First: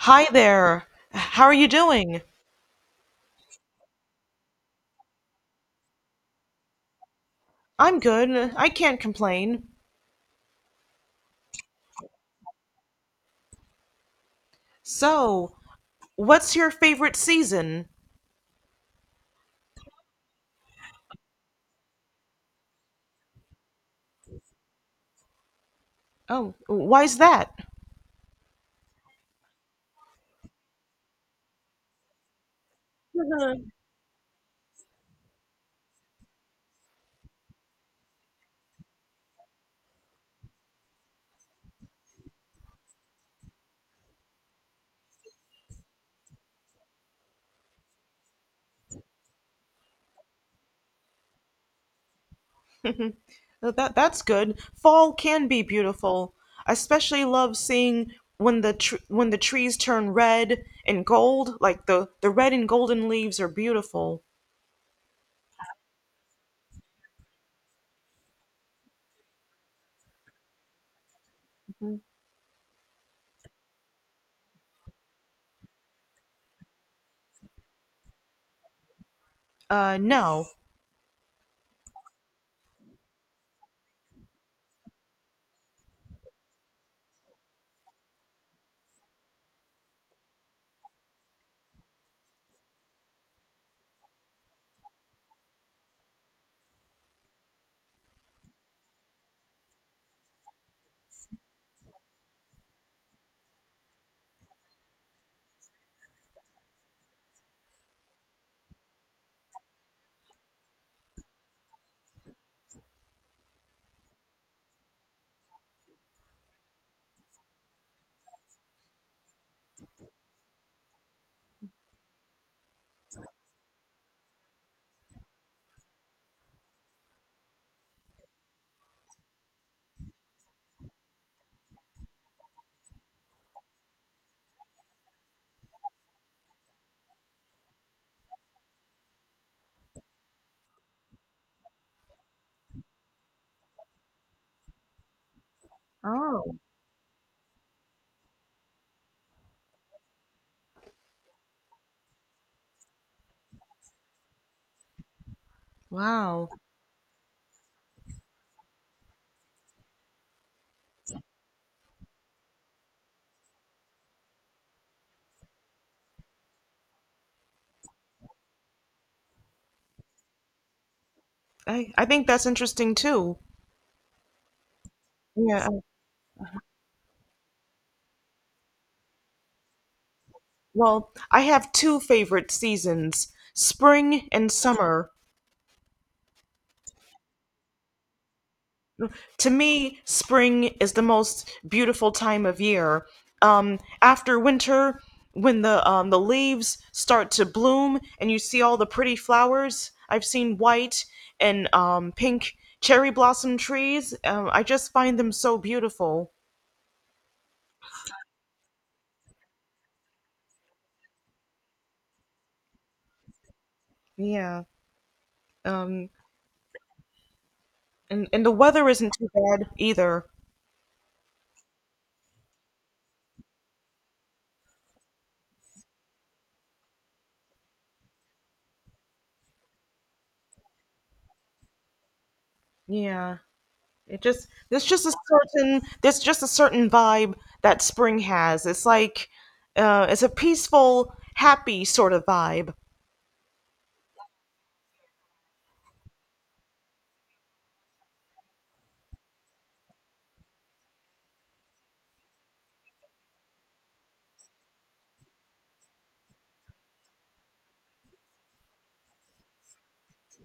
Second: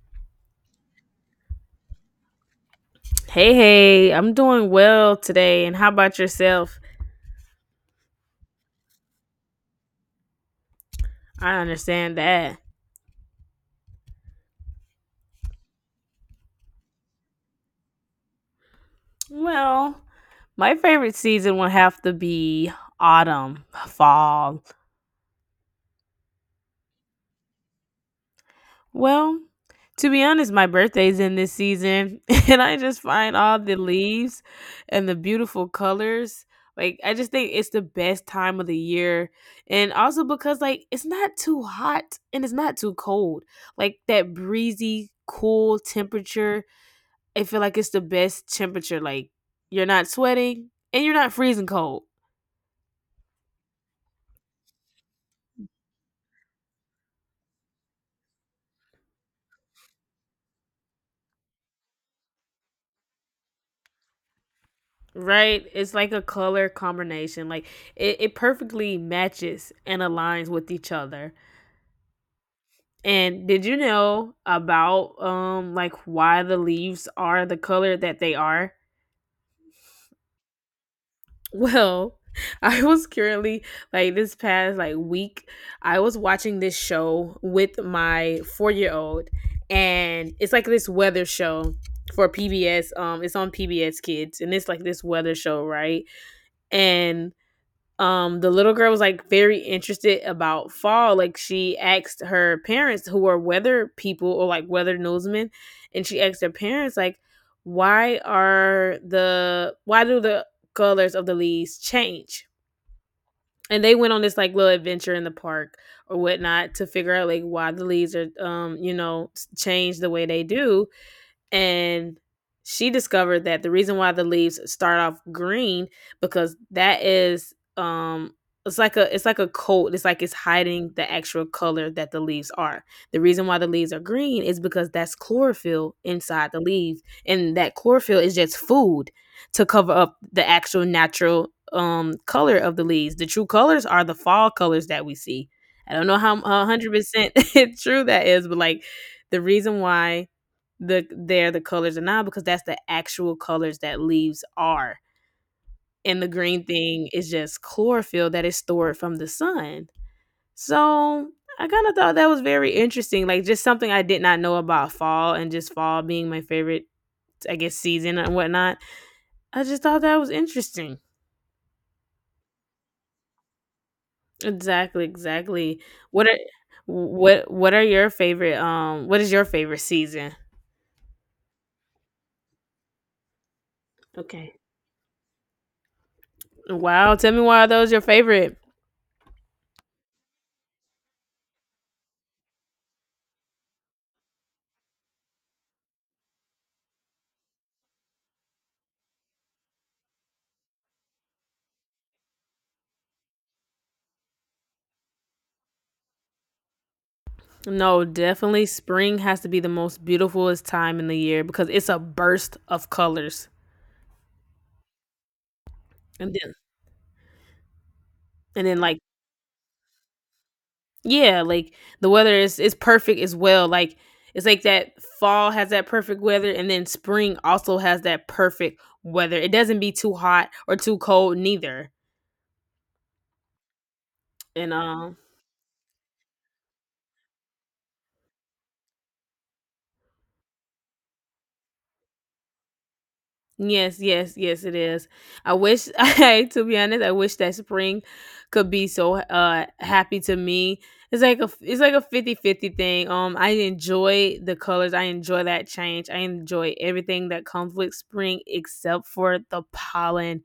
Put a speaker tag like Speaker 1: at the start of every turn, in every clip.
Speaker 1: Hi there. How are you doing?
Speaker 2: Hey, hey, I'm doing well today, and how about yourself?
Speaker 1: I'm good. I can't complain.
Speaker 2: I understand that.
Speaker 1: So, what's your favorite season?
Speaker 2: Well, my favorite season will have to be autumn, fall.
Speaker 1: Oh, why's that?
Speaker 2: Well, to be honest, my birthday's in this season, and I just find all
Speaker 1: Mhm.
Speaker 2: the leaves and the beautiful colors. Like, I just think it's the best time of the year. And also because, like, it's not too hot and it's not too cold. Like, that breezy, cool temperature, I feel like it's the best temperature. Like you're not sweating and you're not freezing cold.
Speaker 1: That's good. Fall can be beautiful. I especially love seeing when the trees turn red and gold, like the red and golden leaves are beautiful.
Speaker 2: Right? It's like a color combination. Like it perfectly matches and aligns with each other. And did you know about like why the leaves are the color that they are?
Speaker 1: No.
Speaker 2: Well, I was currently like this past like week, I was watching this show with my 4-year-old, and it's like this weather show for PBS. It's on PBS Kids, and it's like this weather show, right? And the little girl was like very interested about fall, like she asked her parents, who are weather people or like weather newsmen, and she asked her parents like why do the colors of the leaves change, and they went on this like little adventure in the park or whatnot to figure out like why the leaves are change the way they do. And she discovered that the reason why the leaves start off green, because that is it's like a coat, it's like it's hiding the actual color that the leaves are. The reason why the leaves are green is because that's chlorophyll inside the leaves, and that chlorophyll is just food to cover up the actual natural color of the leaves. The true colors are the fall colors that we see. I don't know how
Speaker 1: Oh,
Speaker 2: 100% true that is, but like, the reason why they're the colors of, not because that's the actual colors that leaves are. And the
Speaker 1: wow.
Speaker 2: green thing is just chlorophyll that is stored from the sun. So I kind of thought that was very interesting. Like just something I did not know about fall, and just fall being my favorite, I guess, season and whatnot. I just thought that was interesting.
Speaker 1: I think that's interesting too.
Speaker 2: Exactly,
Speaker 1: Yeah.
Speaker 2: exactly. What are what are your favorite What is your favorite season?
Speaker 1: Well, I have two favorite seasons, spring and
Speaker 2: Okay.
Speaker 1: summer.
Speaker 2: Wow, tell me, why are those your favorite?
Speaker 1: To me, spring is the most beautiful time of year. After winter, when the leaves start to bloom and you see all the pretty flowers, I've seen white and pink cherry blossom trees. I just find them so beautiful.
Speaker 2: No, definitely spring has to be the most beautifulest time in the year because it's a burst of colors.
Speaker 1: Yeah. Um,
Speaker 2: And then
Speaker 1: and the
Speaker 2: and then,
Speaker 1: weather
Speaker 2: like,
Speaker 1: isn't too bad either.
Speaker 2: yeah, like, the weather is perfect as well. Like it's like that fall has that perfect weather, and then spring also has that perfect weather. It doesn't be too hot or too cold neither.
Speaker 1: Yeah. It just
Speaker 2: And
Speaker 1: there's just a certain there's just a certain vibe that spring has. It's like it's a peaceful, happy sort of vibe.
Speaker 2: Yes, yes, yes, it is. I wish, to be honest, I wish that spring could be so happy to me. It's like a fifty-fifty thing. I enjoy the colors. I enjoy that change. I enjoy everything that comes with spring except for the pollen.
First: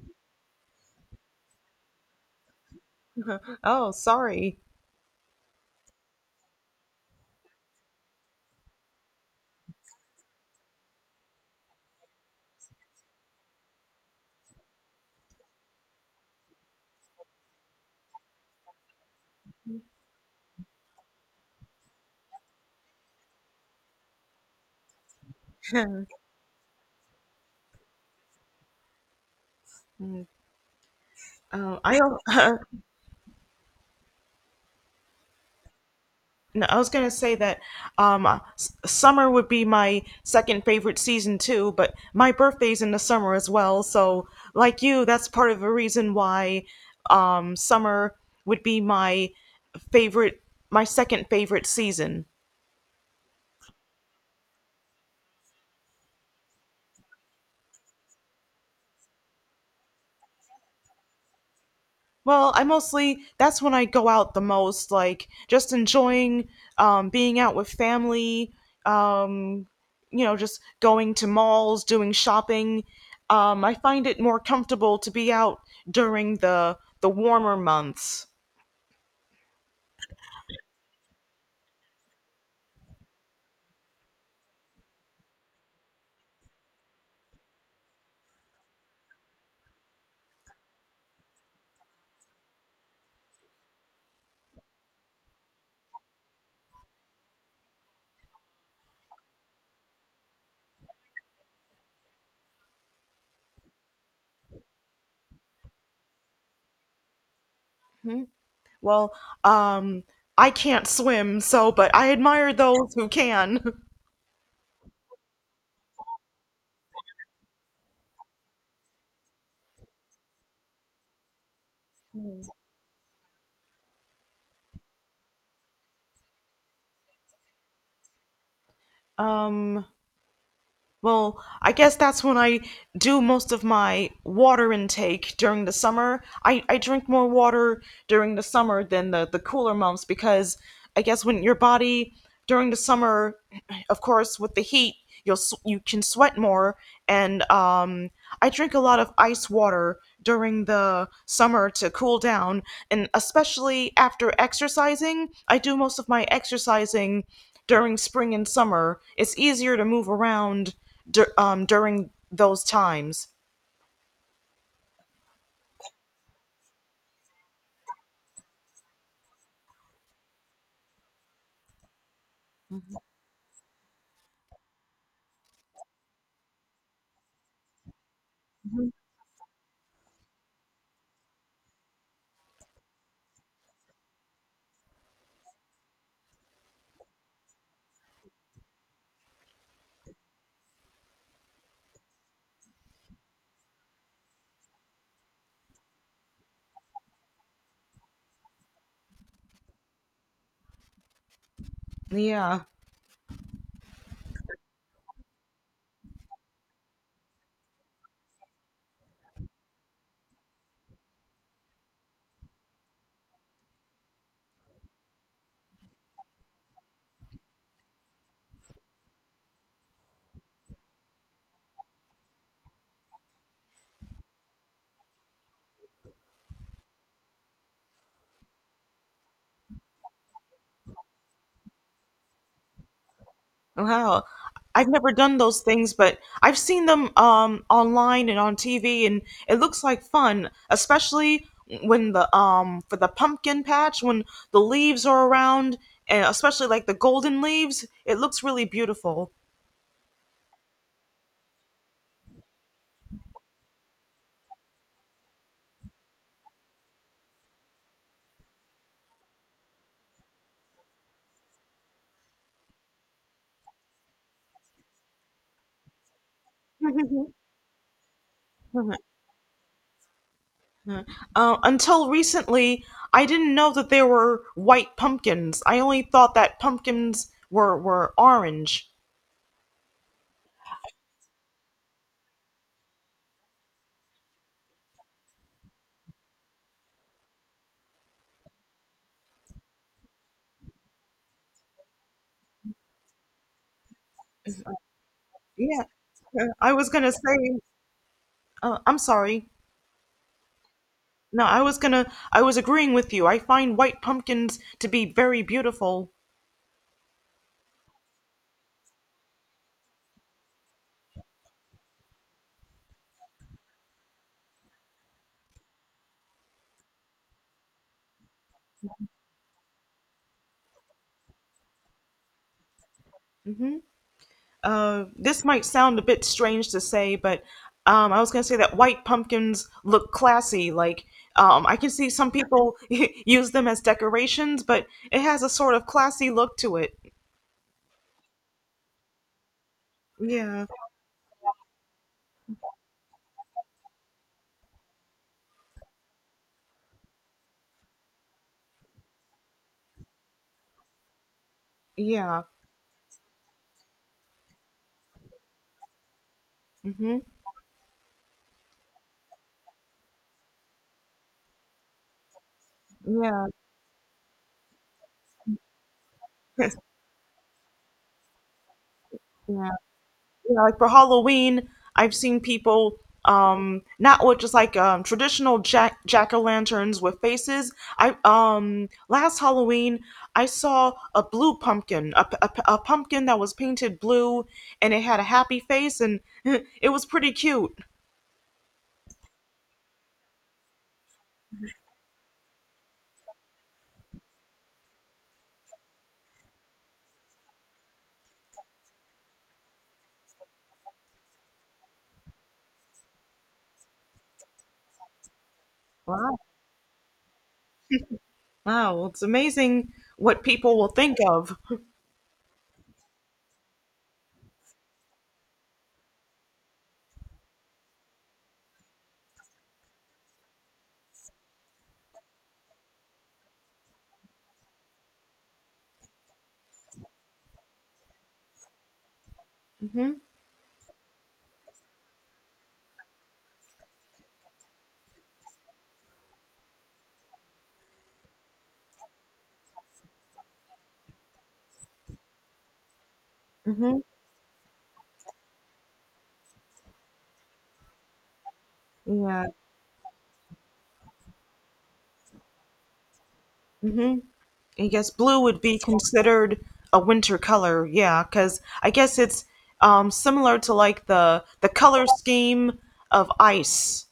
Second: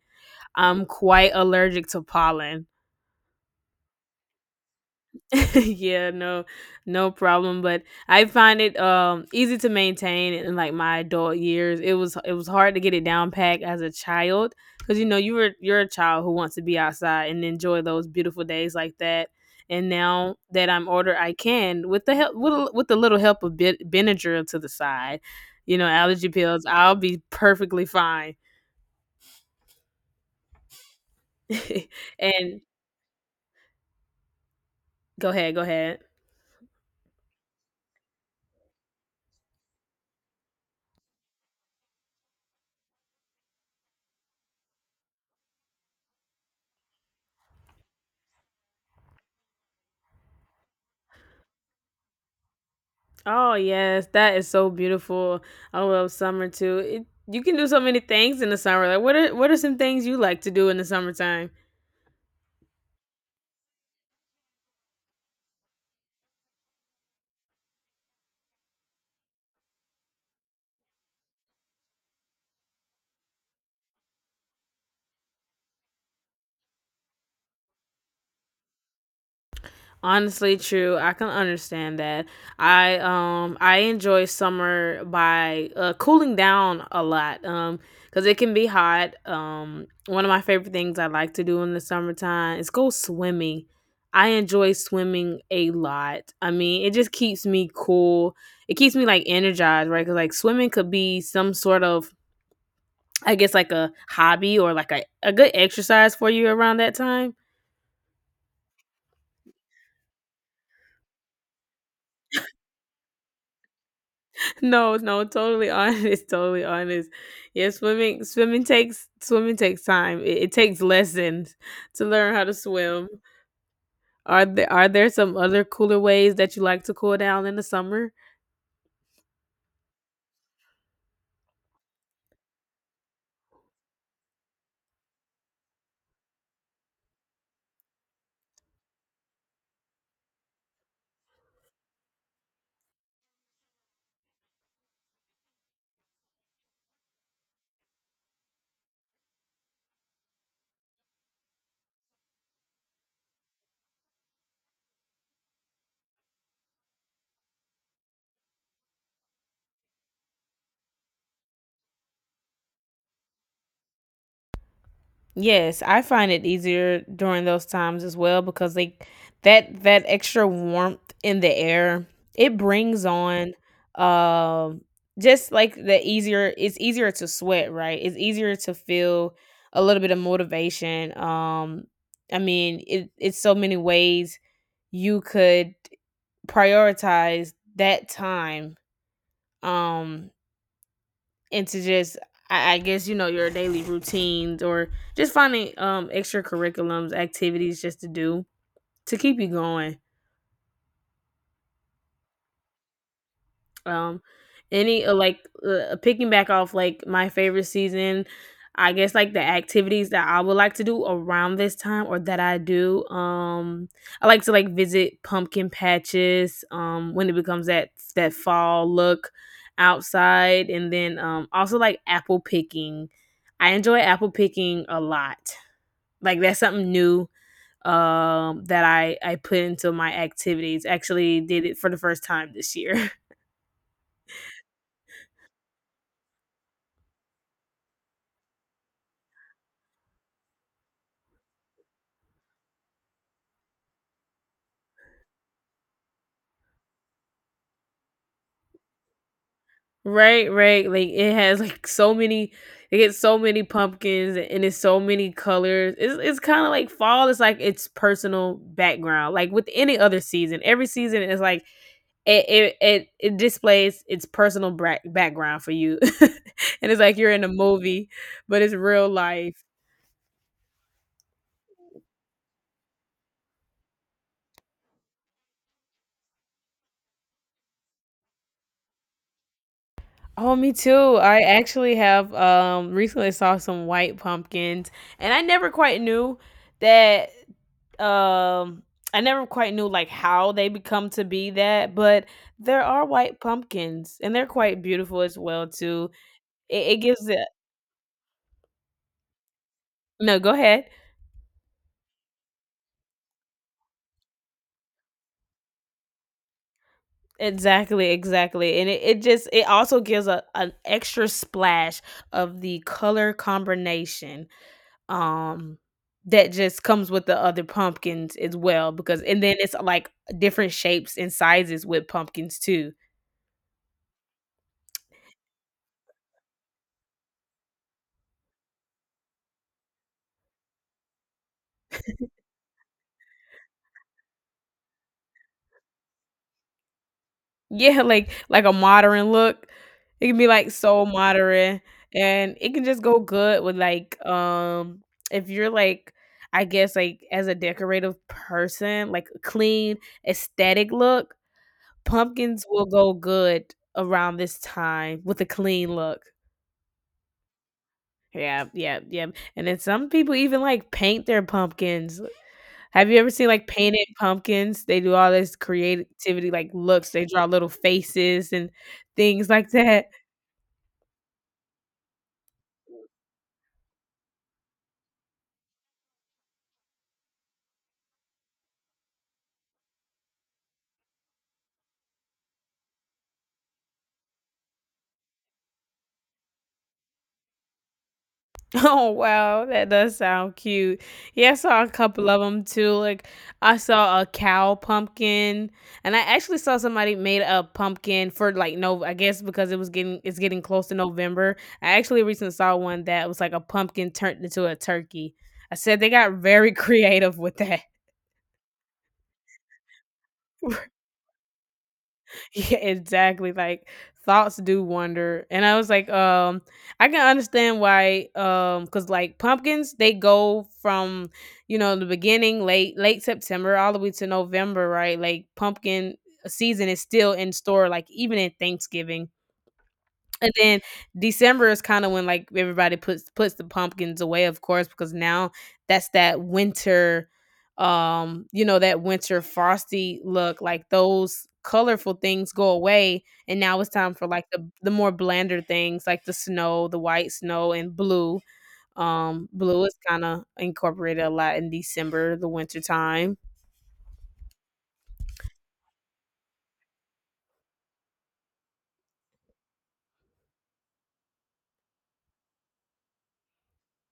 Speaker 2: I'm quite allergic to pollen.
Speaker 1: Oh, sorry.
Speaker 2: Yeah, no, no problem. But I find it easy to maintain in like my adult years. It was hard to get it down packed as a child, because you know you're a child who wants to be outside and enjoy those beautiful days like that. And now that I'm older, I can, with the help with, with the little help of Benadryl to the side, you know,
Speaker 1: Um,
Speaker 2: allergy pills, I'll be perfectly fine.
Speaker 1: I don't-
Speaker 2: and Go ahead, go ahead.
Speaker 1: No, I was gonna say that summer would be my second favorite season too, but my birthday's in the summer as well. So, like you, that's part of the reason why summer would be favorite, my second favorite season.
Speaker 2: Oh yes, that is so beautiful. I love summer too. You can do so many things in the summer. Like what are some things you like to do in the summertime?
Speaker 1: Well, I mostly that's when I go out the most, like just enjoying being out with family, um, just going to malls, doing shopping. I find it more comfortable to be out during the warmer months.
Speaker 2: Honestly, true. I can understand that. I enjoy summer by cooling down a lot. Because it can be hot. One of my favorite things I like to do in the summertime is go swimming. I enjoy swimming a lot. I mean, it just keeps me cool. It keeps me like energized, right? Because like swimming could be some sort of, I guess, like a hobby or like a good exercise for you around that time.
Speaker 1: Hmm. Well, um, I can't swim, so but I admire those who can.
Speaker 2: No, no, totally honest, totally honest. Yeah, swimming takes time. It takes lessons to learn how to swim. Are there some other cooler ways that you like to cool down in the summer?
Speaker 1: Um, Well, I guess that's when I do most of my water intake during the summer. I drink more water during the summer than the cooler months because I guess when your body during the summer, of course, with the heat, you can sweat more. And I drink a lot of ice water during the summer to cool down, and especially after exercising. I do most of my exercising during spring and summer. It's easier to move around during those times.
Speaker 2: Yes, I find it easier during those times as well, because they that that extra warmth in the air, it brings on um just like the easier it's easier to sweat, right? It's easier to
Speaker 1: Mhm.
Speaker 2: feel a little bit of motivation. I mean, it's so many ways you could prioritize that time. Um into just, I guess, you know, your daily routines, or just finding extracurriculums activities just to do to keep you going.
Speaker 1: Yeah.
Speaker 2: Um, any, like, picking back off like my favorite season, I guess like the activities that I would like to do around this time, or that I do. I like to like visit pumpkin patches. When it becomes that fall look outside, and then also like apple picking. I enjoy apple picking a lot. Like that's something new, that I put into my activities. Actually did it for the first time this year.
Speaker 1: Wow. I've never done those things, but I've seen them online and on TV, and it looks like fun, especially when the for the pumpkin patch when the leaves are around, and especially like the golden leaves, it looks really beautiful.
Speaker 2: Right, right. Like it has like so many, it gets so many pumpkins, and it's so many colors. It's kind of like fall. It's like its personal background. Like with any other season, every season is like it displays its personal background for you. And it's like you're in a movie, but it's real life.
Speaker 1: Until recently, I didn't know that there were white pumpkins. I only thought that pumpkins were orange.
Speaker 2: Oh, me too. I actually have recently saw some white pumpkins, and that um I never quite knew like how they become to be that, but there are white pumpkins and they're quite beautiful as well
Speaker 1: Yeah.
Speaker 2: too.
Speaker 1: I was
Speaker 2: It
Speaker 1: gonna
Speaker 2: gives it.
Speaker 1: say, I'm sorry.
Speaker 2: No, go ahead.
Speaker 1: No, I was agreeing with you. I find white pumpkins to be very beautiful.
Speaker 2: Exactly, exactly. And it also gives a an extra splash of the color combination, um that just comes with the other pumpkins as well, because, and then it's like different shapes and sizes with pumpkins too.
Speaker 1: Hmm. This might sound a bit strange to say, but I was gonna say that white pumpkins look classy. Like, I can see some people use them as decorations, but it has a sort of classy look to it.
Speaker 2: Yeah, like a modern look. It can be
Speaker 1: Yeah,
Speaker 2: like so modern, and it can just go good with, like, if you're like, I guess like, as a decorative person, like a clean aesthetic look,
Speaker 1: yeah.
Speaker 2: pumpkins will go good around this time with a clean look.
Speaker 1: Hmm.
Speaker 2: Yeah, yeah, yeah, and then some people even, like, paint their pumpkins. Have you ever
Speaker 1: Yeah,
Speaker 2: seen, like, painted pumpkins? They do all this creativity, like, looks, they draw little faces and things
Speaker 1: yeah.
Speaker 2: like that.
Speaker 1: Yeah, like for Halloween, I've seen people not with just like traditional jack o' lanterns with faces. I Last Halloween I saw a blue pumpkin, a pumpkin that was painted blue and it had a happy face and it was pretty cute.
Speaker 2: Oh wow, that does sound cute. Yeah, I saw a couple of them too. Like, I saw a cow pumpkin, and I actually saw somebody made a pumpkin for, like, no, I guess because it's getting close to November. I actually recently saw one that was like a pumpkin turned into a turkey. I said they got
Speaker 1: Wow,
Speaker 2: very creative with that.
Speaker 1: wow, it's amazing what people will think of.
Speaker 2: Yeah, exactly. Like, thoughts do wonder. And I was like, I can understand why, because like pumpkins, they go from, you know, the beginning, late September, all the way to November, right? Like pumpkin season is still in store, like even in Thanksgiving.
Speaker 1: Mhm.
Speaker 2: And then December is kinda when, like, everybody puts the pumpkins away, of course, because now that's that winter, that winter frosty look, like, those colorful things go away, and now it's
Speaker 1: Mhm.
Speaker 2: time for, like, the more blander things, like the snow, the white snow and blue.
Speaker 1: Yeah.
Speaker 2: Blue is kinda incorporated a lot in December, the winter time.
Speaker 1: Mhm. I guess blue would be considered a winter color, yeah, because I guess it's similar to like the color scheme of ice.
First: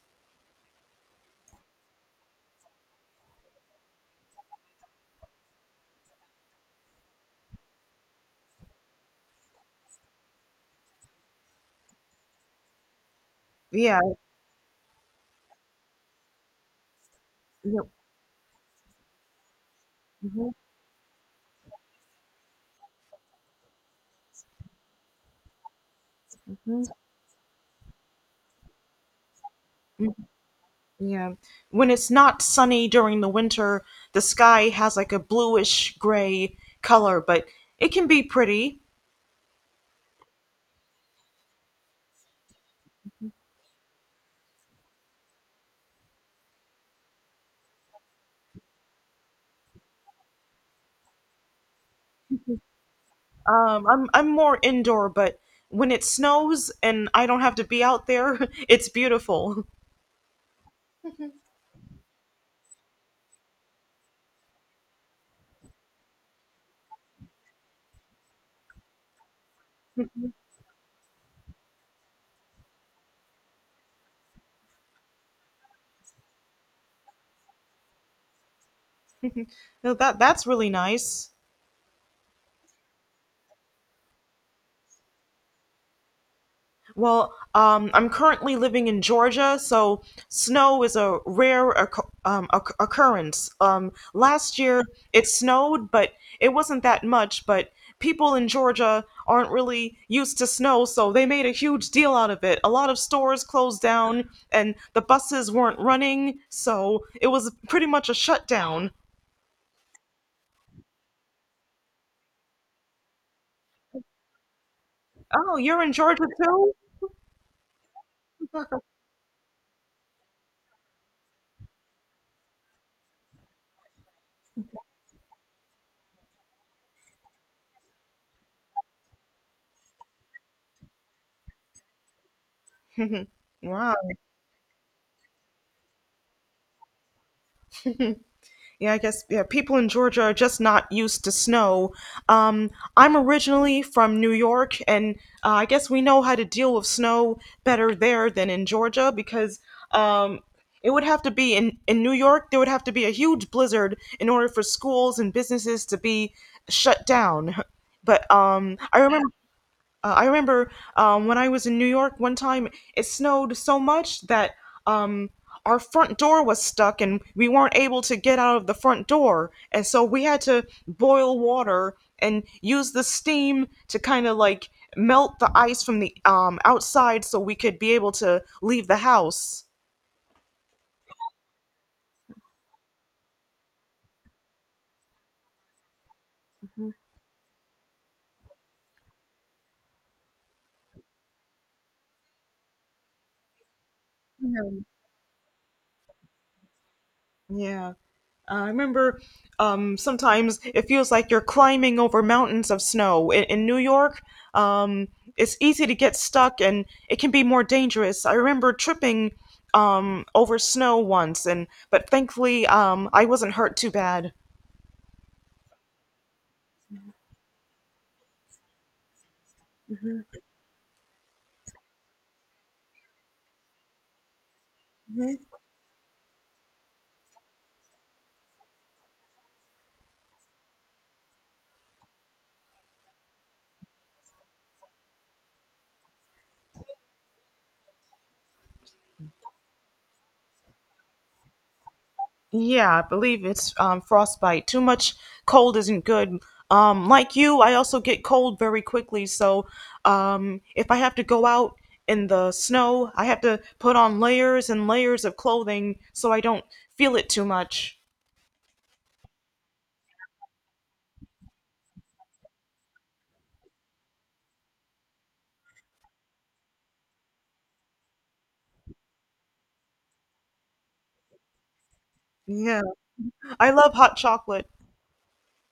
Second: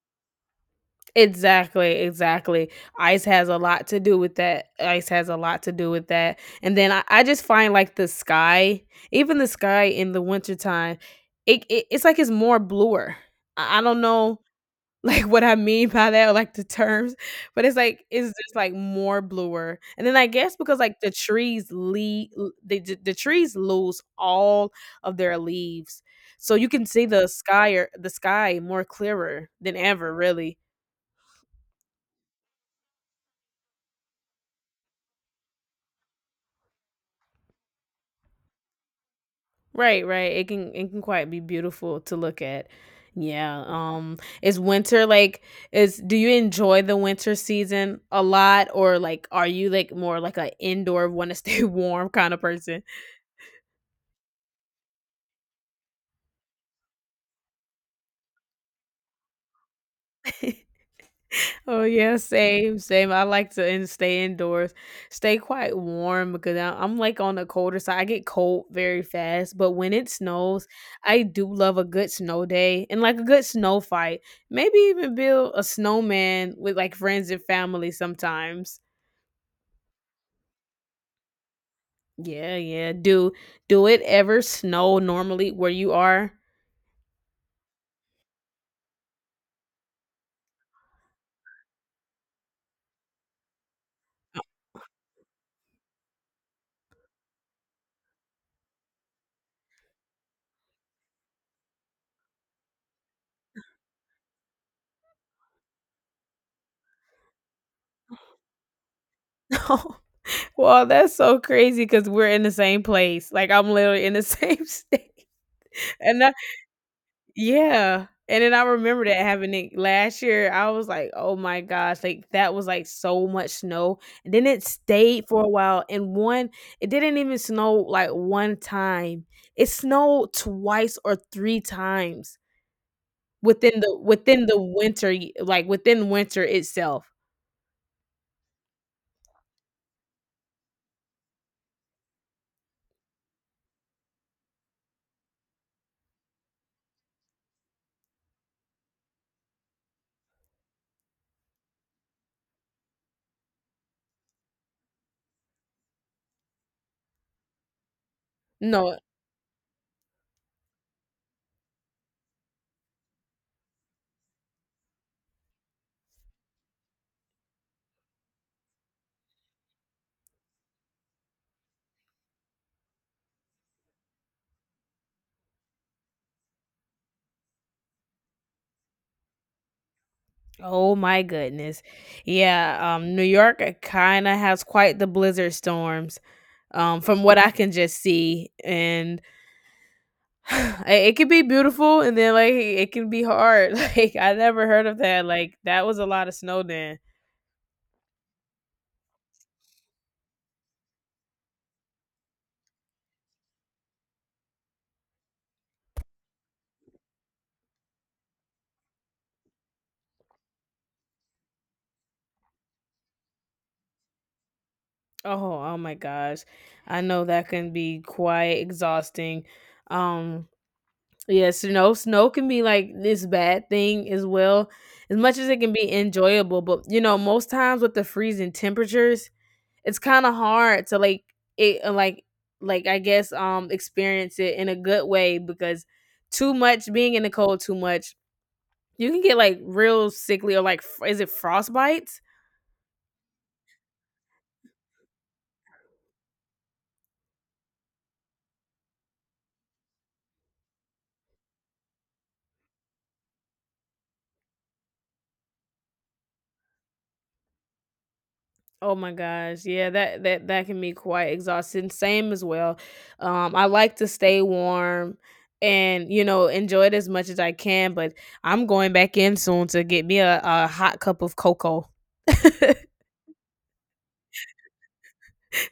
Speaker 2: Exactly, exactly. Ice has a lot to do with that. Ice has a lot to do with that. And then I just find like the sky, even the sky in the wintertime, it's like it's more bluer. I don't
Speaker 1: Yeah.
Speaker 2: know, like, what I mean by that or like the terms, but it's
Speaker 1: Yep.
Speaker 2: like it's just like more bluer. And then I
Speaker 1: Mhm,
Speaker 2: guess because like the trees lose all of their leaves. So you
Speaker 1: mhm,
Speaker 2: can see the sky, or the sky more clearer than
Speaker 1: mhm.
Speaker 2: ever, really.
Speaker 1: Yeah. When it's not sunny during the winter, the sky has like a bluish gray color, but it can be pretty.
Speaker 2: Right, right. It can quite be beautiful to look at. Yeah. Is winter like is Do you enjoy the winter season a lot, or like are you like more like a indoor, want to stay warm kind of person?
Speaker 1: I'm more indoor, but when it snows and I don't have to be out there, it's beautiful.
Speaker 2: Oh yeah, same, same. I like to stay indoors, stay quite warm, because I'm like on the colder side. I get cold very fast, but when it snows, I do love a good snow day and like a good snow fight. Maybe even build a snowman with like friends and family sometimes.
Speaker 1: No, that's really nice.
Speaker 2: Yeah, yeah. Do it ever snow normally where you are?
Speaker 1: Well, I'm currently living in Georgia, so snow is a rare occurrence. Last year it snowed, but it wasn't that much. But people in Georgia aren't really used to snow, so they made a huge deal out of it. A lot of stores closed down, and the buses weren't running, so it was pretty much a shutdown.
Speaker 2: Well, that's so crazy because we're in the same place. Like I'm literally in the same state.
Speaker 1: Oh, you're in
Speaker 2: And
Speaker 1: Georgia too?
Speaker 2: yeah, and then I remember that happening last year, I was like, "Oh my gosh," like, that was, like, so much snow, and then it stayed for a while, and one it didn't even snow, like, 1 time. It snowed twice or 3 times within the
Speaker 1: Wow.
Speaker 2: within the winter y like, within winter itself.
Speaker 1: Yeah, I guess yeah, people in Georgia are just not used to snow. Um, I'm originally from New York, and I guess we know how to deal with snow better there than in Georgia because um, it would have to be in New York, there would have to be a huge blizzard in order for schools and businesses to be shut down. But
Speaker 2: No,
Speaker 1: I remember uh, I remember when I was in New York one time, it snowed so much that um, our front door was stuck and we weren't able to get out of the front door. And so we had to boil water and use the steam to kind of like melt the ice from the outside so we could be able to leave the house.
Speaker 2: oh my goodness. Yeah, New York kinda has quite the blizzard storms, from what I can just see, and I- it could be beautiful and then like it can be hard. Like I never heard of that. Like that was a lot of snow then.
Speaker 1: Yeah. I remember sometimes it feels like you're climbing over mountains of snow. In New York, um, it's easy to get stuck and it can be more dangerous. I remember tripping over snow once, and but thankfully I wasn't hurt too bad.
Speaker 2: Oh, oh my gosh. I know that can be quite exhausting. Um yeah, snow can be like this bad thing as well. As much as it can be enjoyable, but you know, most times with the freezing temperatures, it's kind of hard to like it like I guess experience it in a good way because too much being in the cold too much, you can get like real sickly or like f- is it frostbites?
Speaker 1: Yeah, I believe it's frostbite. Too much cold isn't good. Like you, I also get cold very quickly. So if I have to go out in the snow, I have to put on layers and layers of clothing so I don't feel it too much.
Speaker 2: Oh my gosh, yeah, that can be quite exhausting. Same as well. I like to stay warm and you know enjoy it as much as I can, but I'm going back in soon to get me a hot cup of cocoa.
Speaker 1: Yeah, I love hot chocolate.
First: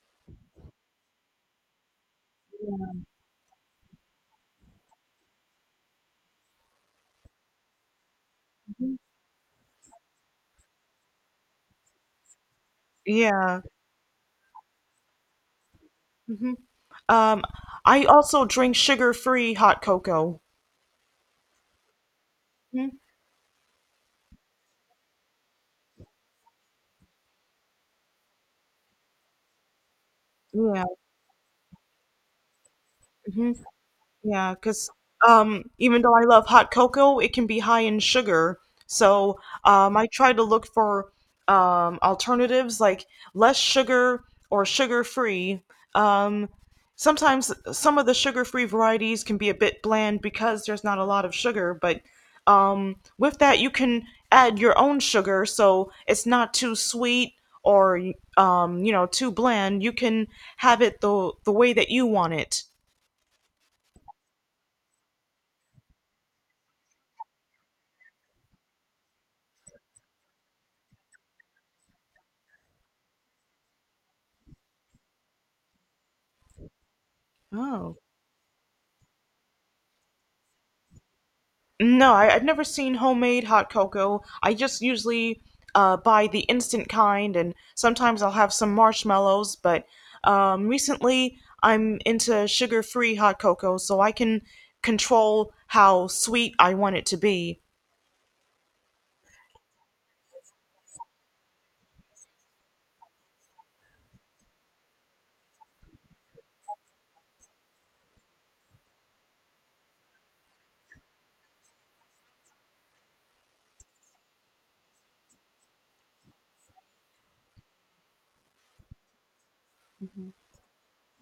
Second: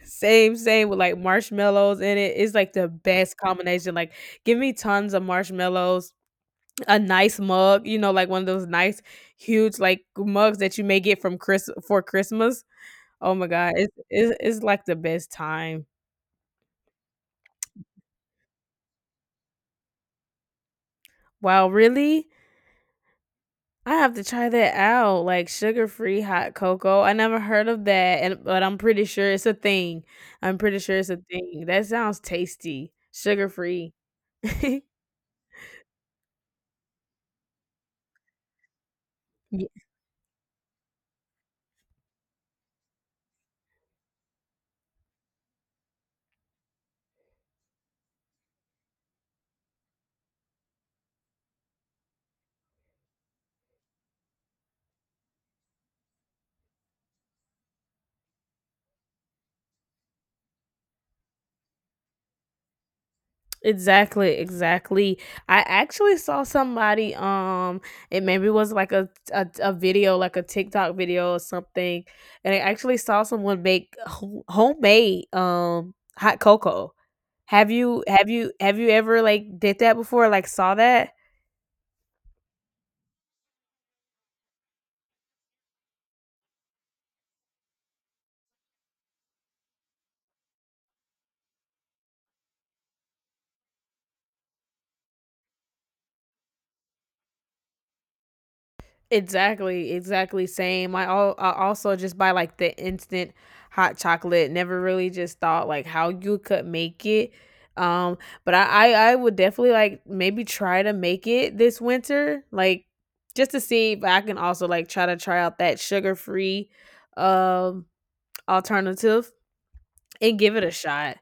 Speaker 2: Same, same with like marshmallows in it. It's like the best combination. Like, give me tons of marshmallows, a nice mug, you know, like one of those nice huge like mugs that you may get from Chris for Christmas. Oh my
Speaker 1: Yeah.
Speaker 2: god, it's like the best time.
Speaker 1: Hmm. Um, I also drink sugar-free hot cocoa.
Speaker 2: Wow, really?
Speaker 1: Mhm.
Speaker 2: I have to try that out. Like sugar-free hot cocoa. I never heard of that, and but I'm pretty sure it's a thing. I'm pretty
Speaker 1: Yeah.
Speaker 2: sure it's a thing. That sounds tasty.
Speaker 1: Hmm.
Speaker 2: Sugar-free.
Speaker 1: Yeah, because even though I love hot cocoa, it can be high in sugar. So I try to look for alternatives like less sugar or sugar free. Um, Sometimes some of the sugar free varieties can be a bit bland because there's not a lot of sugar, but with that, you can add your own sugar so it's not too sweet or too bland. You can have it the way that you want it.
Speaker 2: Exactly, exactly. I actually saw somebody it maybe was like a video like a TikTok video or something, and I actually saw someone make ho- homemade hot cocoa. Have
Speaker 1: Oh.
Speaker 2: you have you have you ever like did that before like saw that?
Speaker 1: No, I've never seen homemade hot cocoa. I just usually buy the instant kind, and sometimes I'll have some marshmallows. But recently, I'm into sugar-free hot cocoa, so I can control how sweet I want it to be.
Speaker 2: Exactly, exactly same. I, al- I also just buy like the instant hot chocolate. Never really just thought like how you could make it. Um, but I would definitely like maybe try to make it this winter, like just to see if I can also like try to try out that sugar free um alternative
Speaker 1: Hmm.
Speaker 2: and give it a shot.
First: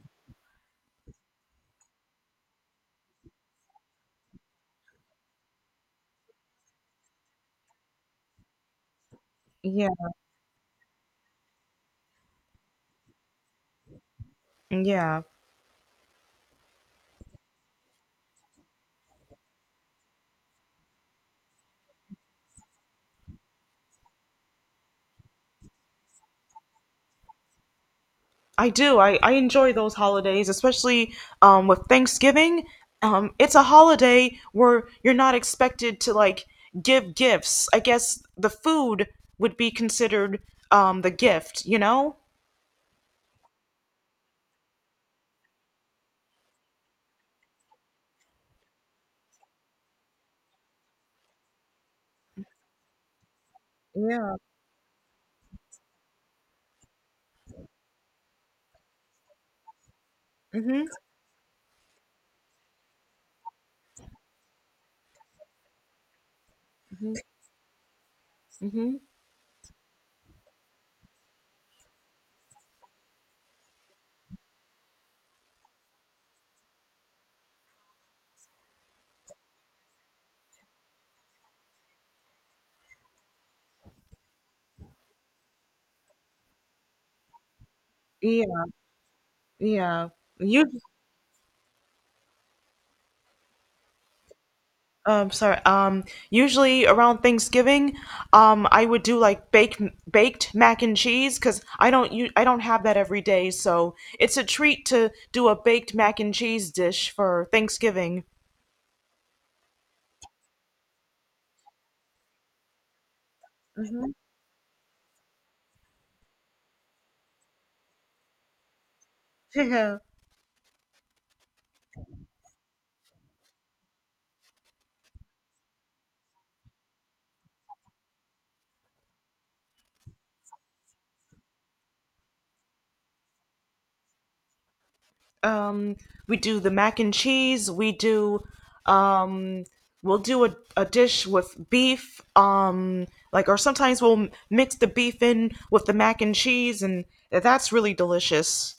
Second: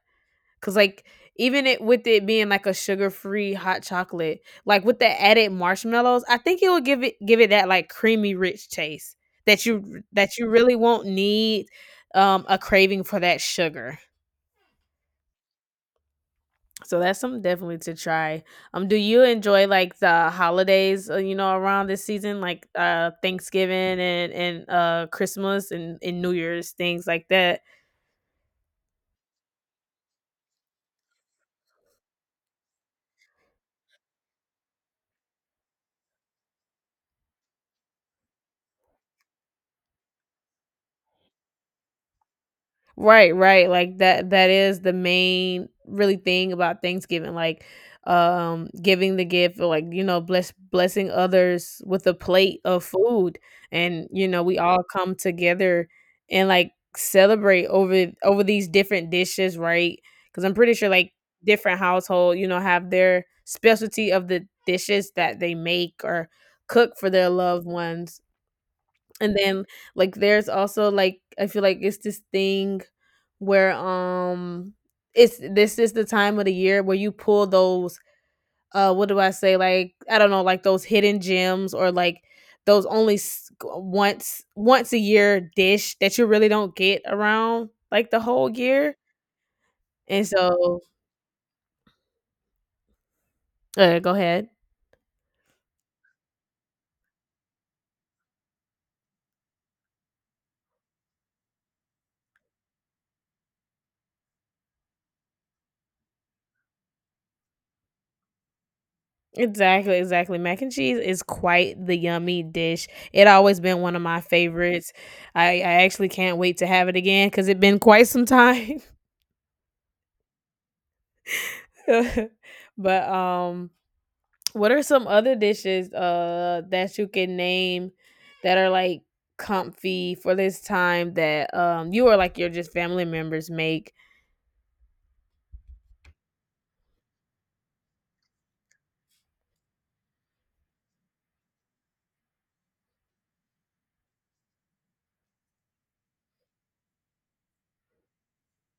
Speaker 2: Cause like even it with it being like a sugar free hot chocolate, like with the added marshmallows, I think it will give it that like creamy rich taste that
Speaker 1: Yeah,
Speaker 2: you really won't need a craving for that sugar.
Speaker 1: yeah.
Speaker 2: So that's something definitely to try. Um, do you enjoy like the holidays, you know, around this season like Thanksgiving and Christmas and New Year's, things like that?
Speaker 1: I do. I enjoy those holidays, especially with Thanksgiving. It's a holiday where you're not expected to like give gifts. I guess the food would be considered the gift, you know?
Speaker 2: Right, right. Like that that is the main really thing about Thanksgiving. Like giving the gift or like, you know, blessing others with a plate of food. And, you
Speaker 1: Yeah.
Speaker 2: know, we all come together and like celebrate over these different dishes, right? Cause I'm pretty
Speaker 1: Mm-hmm.
Speaker 2: sure like different household, you know, have their specialty of the dishes that they make or cook for their loved ones.
Speaker 1: Mm-hmm.
Speaker 2: And then like there's also like I feel like it's this thing where it's this is the time of the year where you pull those what do I say like I don't know like those hidden gems or like those only s- once a year dish that you really don't get around like the whole
Speaker 1: Yeah.
Speaker 2: year.
Speaker 1: Yeah.
Speaker 2: And so go ahead.
Speaker 1: Sorry. Usually around Thanksgiving, I would do like baked mac and cheese because I don't have that every day, so it's a treat to do a baked mac and cheese dish for Thanksgiving.
Speaker 2: Exactly, exactly. Mac and cheese is quite the yummy dish. It always been one of my favorites. I actually can't wait to have it again because it's been quite some time.
Speaker 1: Yeah.
Speaker 2: But what are some other dishes that you can name that are like comfy for this time that you or like your just family members make?
Speaker 1: Um, we do the mac and cheese. Um, we'll do a dish with beef. Like or sometimes we'll mix the beef in with the mac and cheese, and that's really delicious.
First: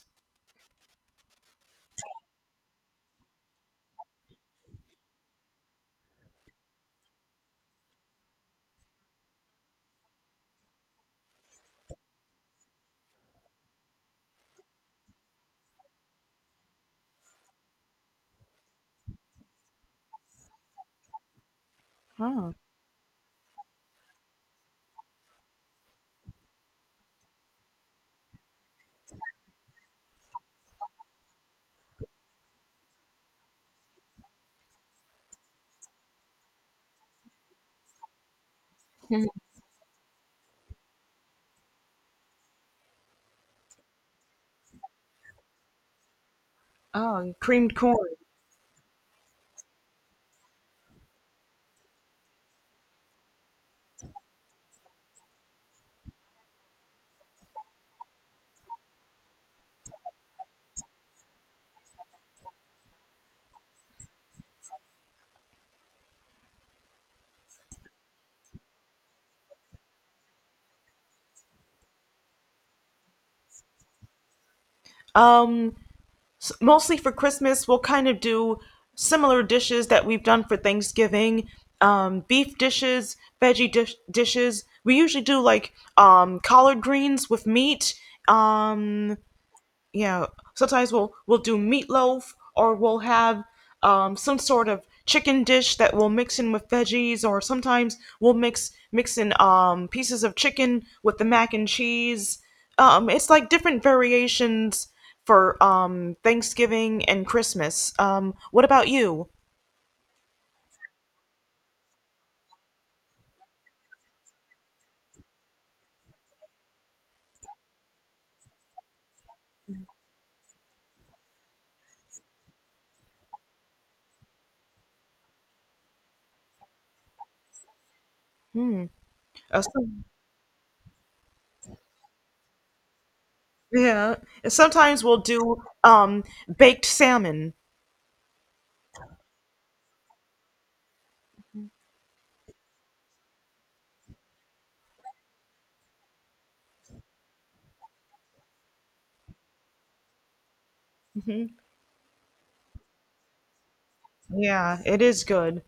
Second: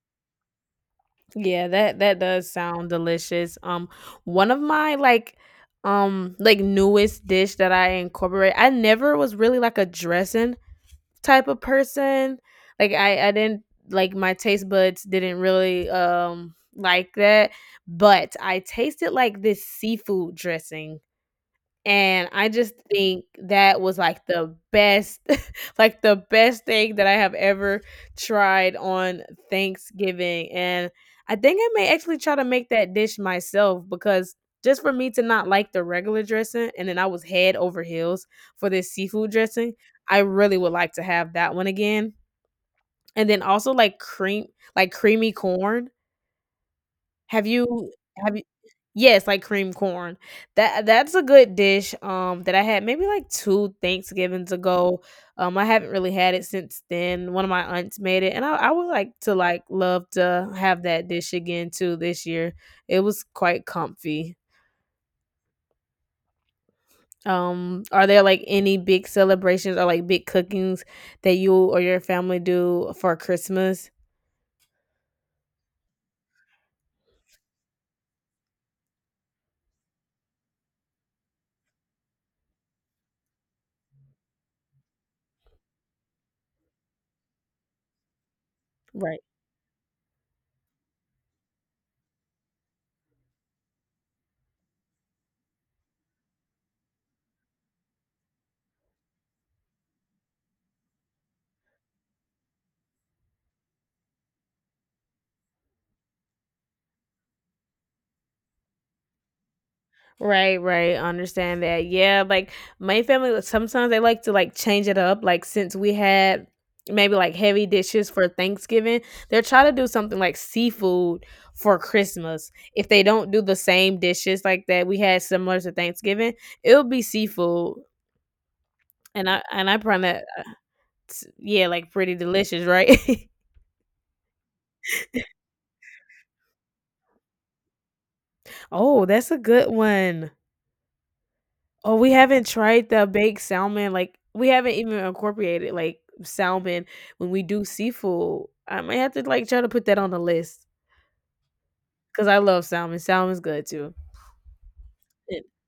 Speaker 2: Yeah, that that does sound delicious. One of my like newest dish that I incorporate. I never was really like a dressing type of person. Like I didn't like my taste buds didn't really like that. But I tasted like this seafood dressing and I
Speaker 1: Oh,
Speaker 2: just think that was, like, the best like, the best thing that I have ever tried on Thanksgiving, and I think I may actually try to make that dish myself because just for me to not like the regular dressing, and then I was head over heels for this seafood dressing, I really would like to have that one again, and then also, like, cream like, creamy corn.
Speaker 1: oh, and
Speaker 2: Have
Speaker 1: creamed
Speaker 2: you
Speaker 1: corn.
Speaker 2: have you yes, like cream corn. That that's a good dish, that I had maybe like 2 Thanksgivings ago. I haven't really had it since then. One of my aunts made it, and I would like to like love to have that dish again too this year. It was quite comfy. Are there like any big celebrations or like big cookings that you or your family do for Christmas?
Speaker 1: Um, Mostly for Christmas, we'll kind of do similar dishes that we've done for Thanksgiving. Beef dishes, veggie dishes. We usually do like collard greens with meat. Um,
Speaker 2: Right.
Speaker 1: yeah, sometimes we'll do meatloaf or we'll have some sort of chicken dish that we'll mix in with veggies or sometimes we'll mix in pieces of chicken with the mac and cheese it's like different variations for Thanksgiving and Christmas. What about you?
Speaker 2: Right, right. Understand that. Yeah, like my family like, sometimes they like to like change it up. Like since we had maybe like heavy dishes for Thanksgiving, they're try to do something like seafood for Christmas. If they don't do the same dishes like that we had similar to Thanksgiving, it'll be seafood.
Speaker 1: Hmm.
Speaker 2: And I
Speaker 1: uh,
Speaker 2: and I
Speaker 1: some-
Speaker 2: find that yeah, like pretty delicious, right?
Speaker 1: yeah sometimes we'll do um, baked salmon.
Speaker 2: Oh, that's a good one. Oh, we haven't tried the baked salmon, like, we haven't even incorporated, like, salmon when we do seafood. I might have to, like, try to put that on the list
Speaker 1: Hmm,
Speaker 2: because I love salmon. Salmon's good too.
Speaker 1: yeah, it is
Speaker 2: And
Speaker 1: good.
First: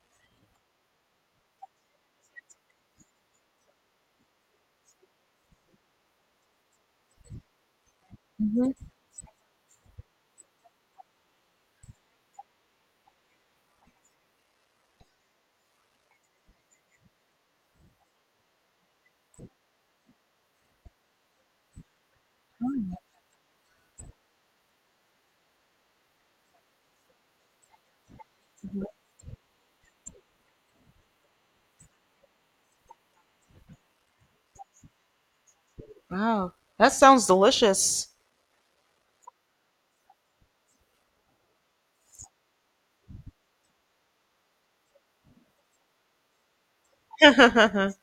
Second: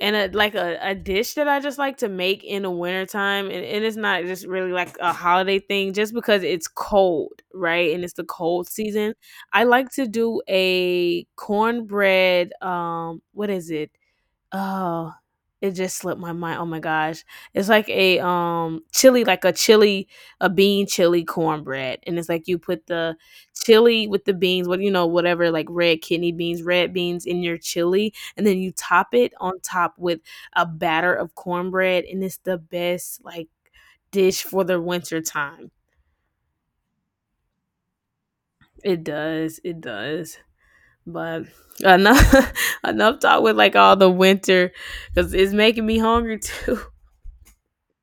Speaker 2: and a like, a dish that I just like to make in the wintertime, and it's not just really, like, a holiday thing just because it's cold, right? And it's the cold season. I like to do a cornbread, what is it? Oh, it just slipped my mind. Oh my gosh. It's like a chili, like a chili, a bean chili cornbread. And it's like you put the chili with the beans, what you know, whatever, like red kidney beans, red beans in your chili, and then you top it on top with a batter of cornbread, and it's the best like dish for the winter time.
Speaker 1: Wow, that sounds delicious.
Speaker 2: It does, it does. But enough enough talk with like all the winter because it's making me hungry too.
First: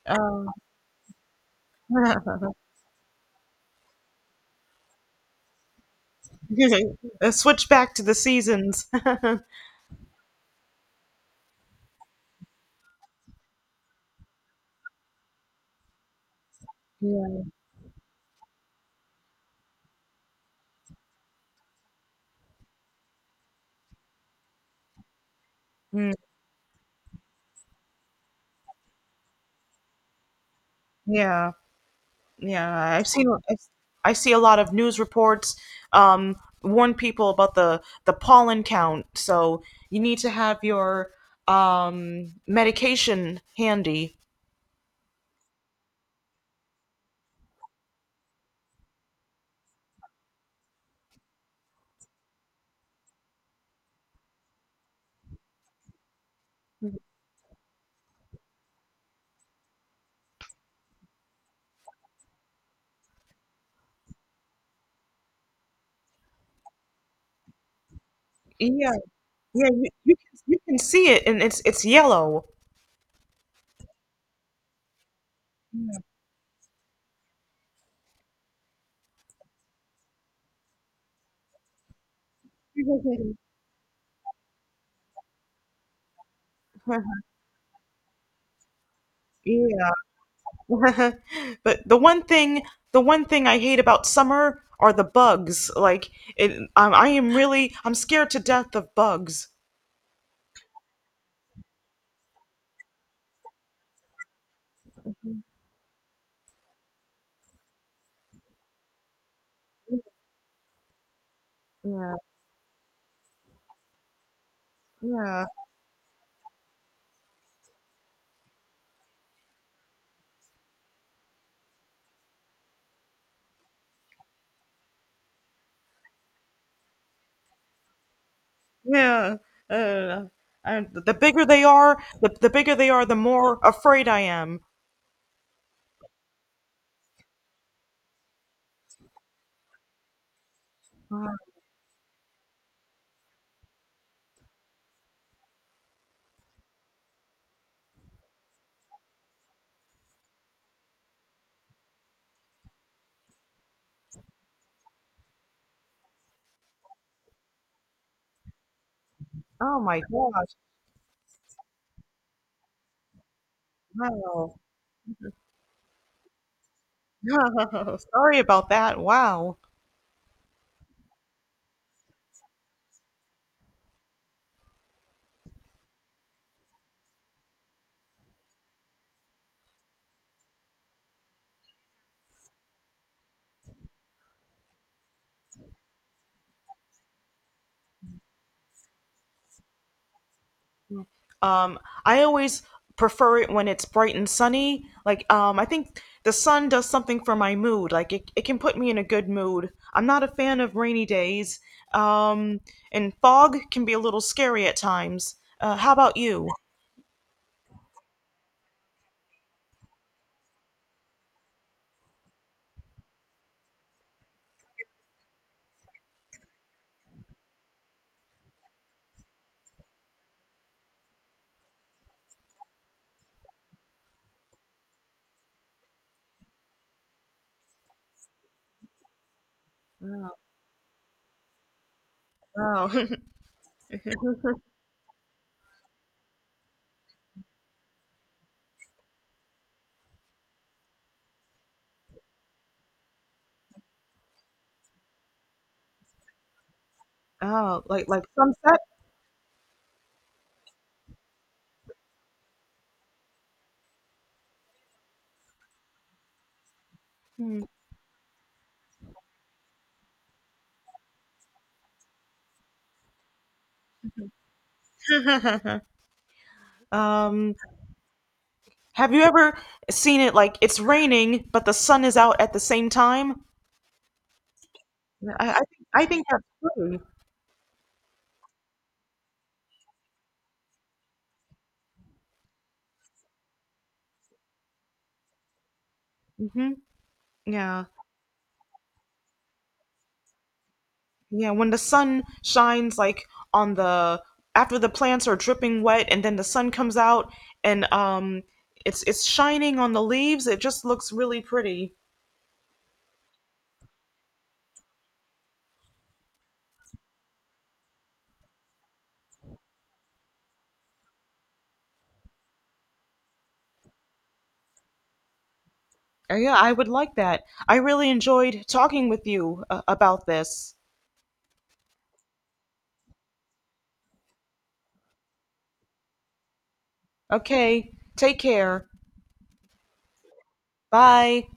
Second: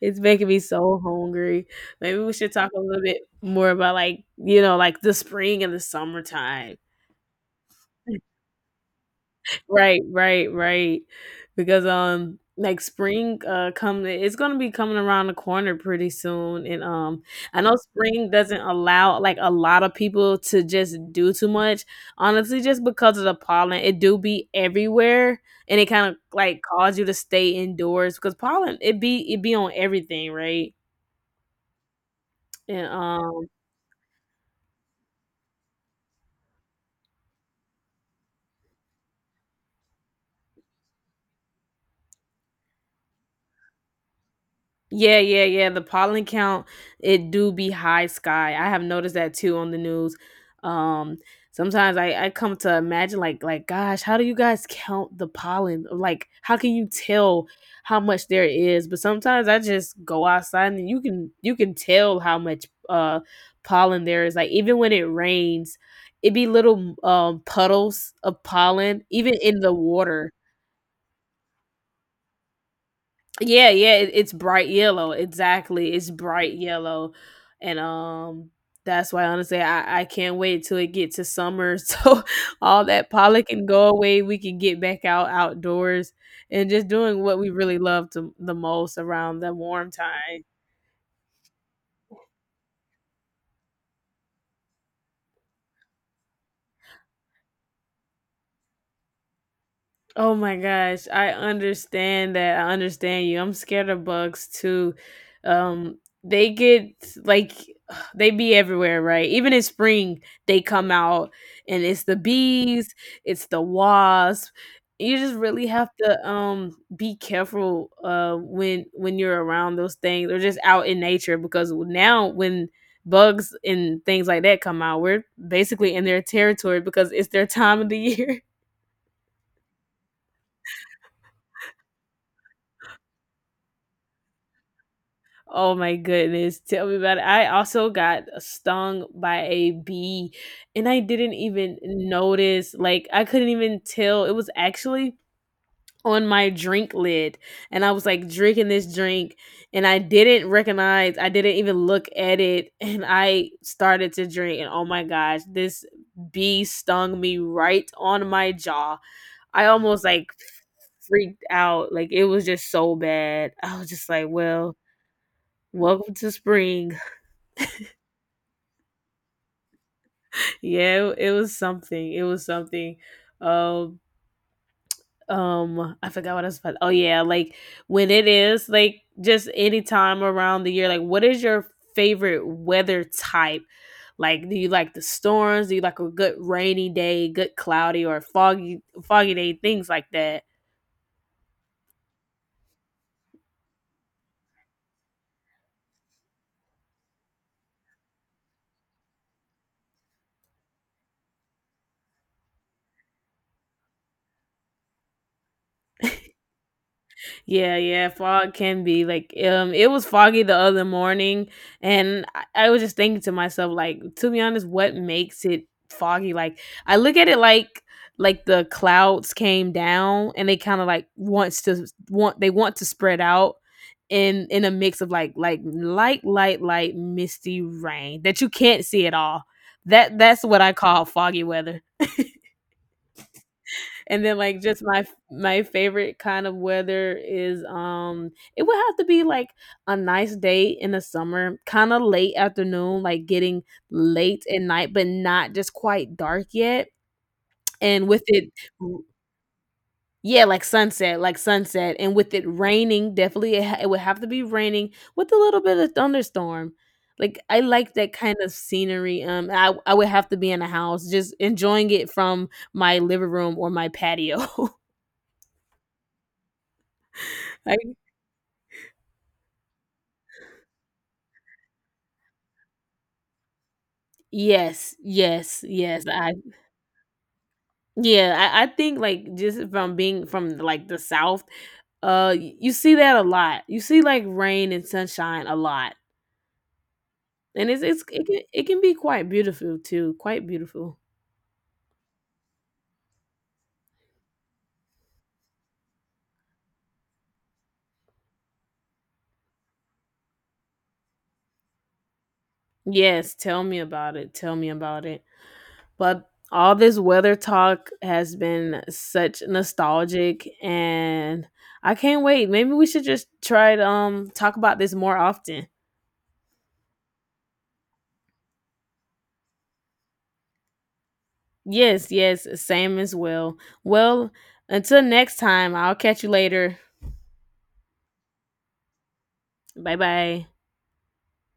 Speaker 2: It's making
Speaker 1: um,
Speaker 2: me so hungry. Maybe we should talk a little bit more about, like, you know, like the spring and the summertime.
Speaker 1: Switch back to the seasons. Yeah.
Speaker 2: Right, right, right. Because like spring come it's gonna be coming around the corner pretty soon. And I know spring doesn't allow like a lot of people to just do too much. Honestly, just because of the pollen, it do be everywhere and it kind
Speaker 1: Mm,
Speaker 2: of like cause you to stay indoors because pollen it be on everything, right?
Speaker 1: yeah,
Speaker 2: And
Speaker 1: yeah. I've seen. I see a lot of news reports um, warn people about the pollen count. So you need to have your medication handy.
Speaker 2: yeah, yeah, yeah, the pollen count, it do be high sky, I have noticed that too on the news, um, sometimes I come to imagine, like, "Gosh, how do you guys count the pollen?" Or, like, "How can you tell how much there is?" But sometimes I just go outside and you can tell how much, pollen there is, like, even when it rains, it be little, puddles of
Speaker 1: Yeah,
Speaker 2: pollen even in
Speaker 1: yeah.
Speaker 2: the
Speaker 1: You, you
Speaker 2: water.
Speaker 1: can you can see it, and it's yellow.
Speaker 2: Yeah, yeah, it's bright yellow. Exactly. It's bright yellow. And that's why honestly I can't wait till it get to summer so all that
Speaker 1: Yeah.
Speaker 2: pollen can go away. We can get back out outdoors and just doing what we really love to, the most around the warm
Speaker 1: Yeah.
Speaker 2: time.
Speaker 1: But the one thing I hate about summer are the bugs like it, I am really I'm scared to death of bugs.
Speaker 2: Oh my gosh, I understand that. I understand you. I'm scared of bugs too. Um they get like they be everywhere, right? Even in spring, they come out and it's
Speaker 1: Yeah,
Speaker 2: the bees, it's the wasp. You just
Speaker 1: yeah,
Speaker 2: really have to be careful when you're around those things or just out in nature because now when bugs and things like that come out, we're basically in their territory because it's their time of the year.
Speaker 1: yeah. Uh, and the bigger they are the, the bigger they are the more afraid I am.
Speaker 2: Oh my goodness, tell me about it. I also got stung by a bee and I didn't even notice. Like I couldn't even tell. It was actually on my drink lid and I was like drinking this drink and I didn't recognize, I didn't even look at it and I started to drink and oh my gosh, this bee stung me right on my jaw. I
Speaker 1: Oh my
Speaker 2: almost like
Speaker 1: gosh.
Speaker 2: freaked out. Like it was just so bad. I was just like,
Speaker 1: Wow.
Speaker 2: well, welcome to spring.
Speaker 1: Sorry about that. Wow.
Speaker 2: Yeah, it was something. It was something. Um, I forgot what I was about. Oh yeah, like when it is like just any time around the year. Like, what is your favorite weather type? Like, do you like the storms? Do you like a good rainy day, good cloudy or foggy, foggy day, things like that?
Speaker 1: Um, I always prefer it when it's bright and sunny. Like, I think the sun does something for my mood. Like, it can put me in a good mood. I'm not a fan of rainy days. Um, and fog can be a little scary at times. How about you?
Speaker 2: Yeah, yeah, fog can be like it was foggy the other morning and I was just thinking to myself like to be honest what makes it foggy like I look at it like the clouds came down and they kind of like wants to want they want to spread out in a mix of like light misty rain that you can't see at all. That that's what I call foggy weather.
Speaker 1: Oh,
Speaker 2: And then like just my favorite kind of weather is it would have to be like a nice day in the summer, kind of late afternoon, like getting late at night but not just quite dark yet.
Speaker 1: oh,
Speaker 2: And
Speaker 1: like
Speaker 2: with
Speaker 1: like
Speaker 2: it
Speaker 1: sunset.
Speaker 2: yeah, like sunset and with it raining, definitely it, ha- it would have to be raining with a little bit of thunderstorm. Like I
Speaker 1: Hmm.
Speaker 2: like that kind of scenery. I would have to be in a house just enjoying it from my living room or my patio.
Speaker 1: um,
Speaker 2: I
Speaker 1: have you ever seen it like it's raining but the sun is out at the same time?
Speaker 2: yes,
Speaker 1: I, I
Speaker 2: yes,
Speaker 1: think
Speaker 2: yes.
Speaker 1: I think
Speaker 2: I
Speaker 1: that's pretty.
Speaker 2: yeah, I think like just from being from like the south, y- you see that a lot. You see like rain and sunshine a lot.
Speaker 1: Hmm.
Speaker 2: And it's
Speaker 1: Yeah.
Speaker 2: it's it can be quite beautiful too, quite beautiful.
Speaker 1: Yeah, when the sun shines like on the after the plants are dripping wet and then the sun comes out and it's shining on the leaves, it just looks really pretty.
Speaker 2: Yes, tell me about it. Tell me about it. But all this weather talk has been such nostalgic and I can't wait. Maybe we should just try to talk about this more often.
Speaker 1: Yeah, I would like that. I really enjoyed talking with you about this.
Speaker 2: Yes, yes, same as well. Well, until next time, I'll catch you later.
Speaker 1: Okay, take care.
Speaker 2: Bye bye.
Speaker 1: Bye.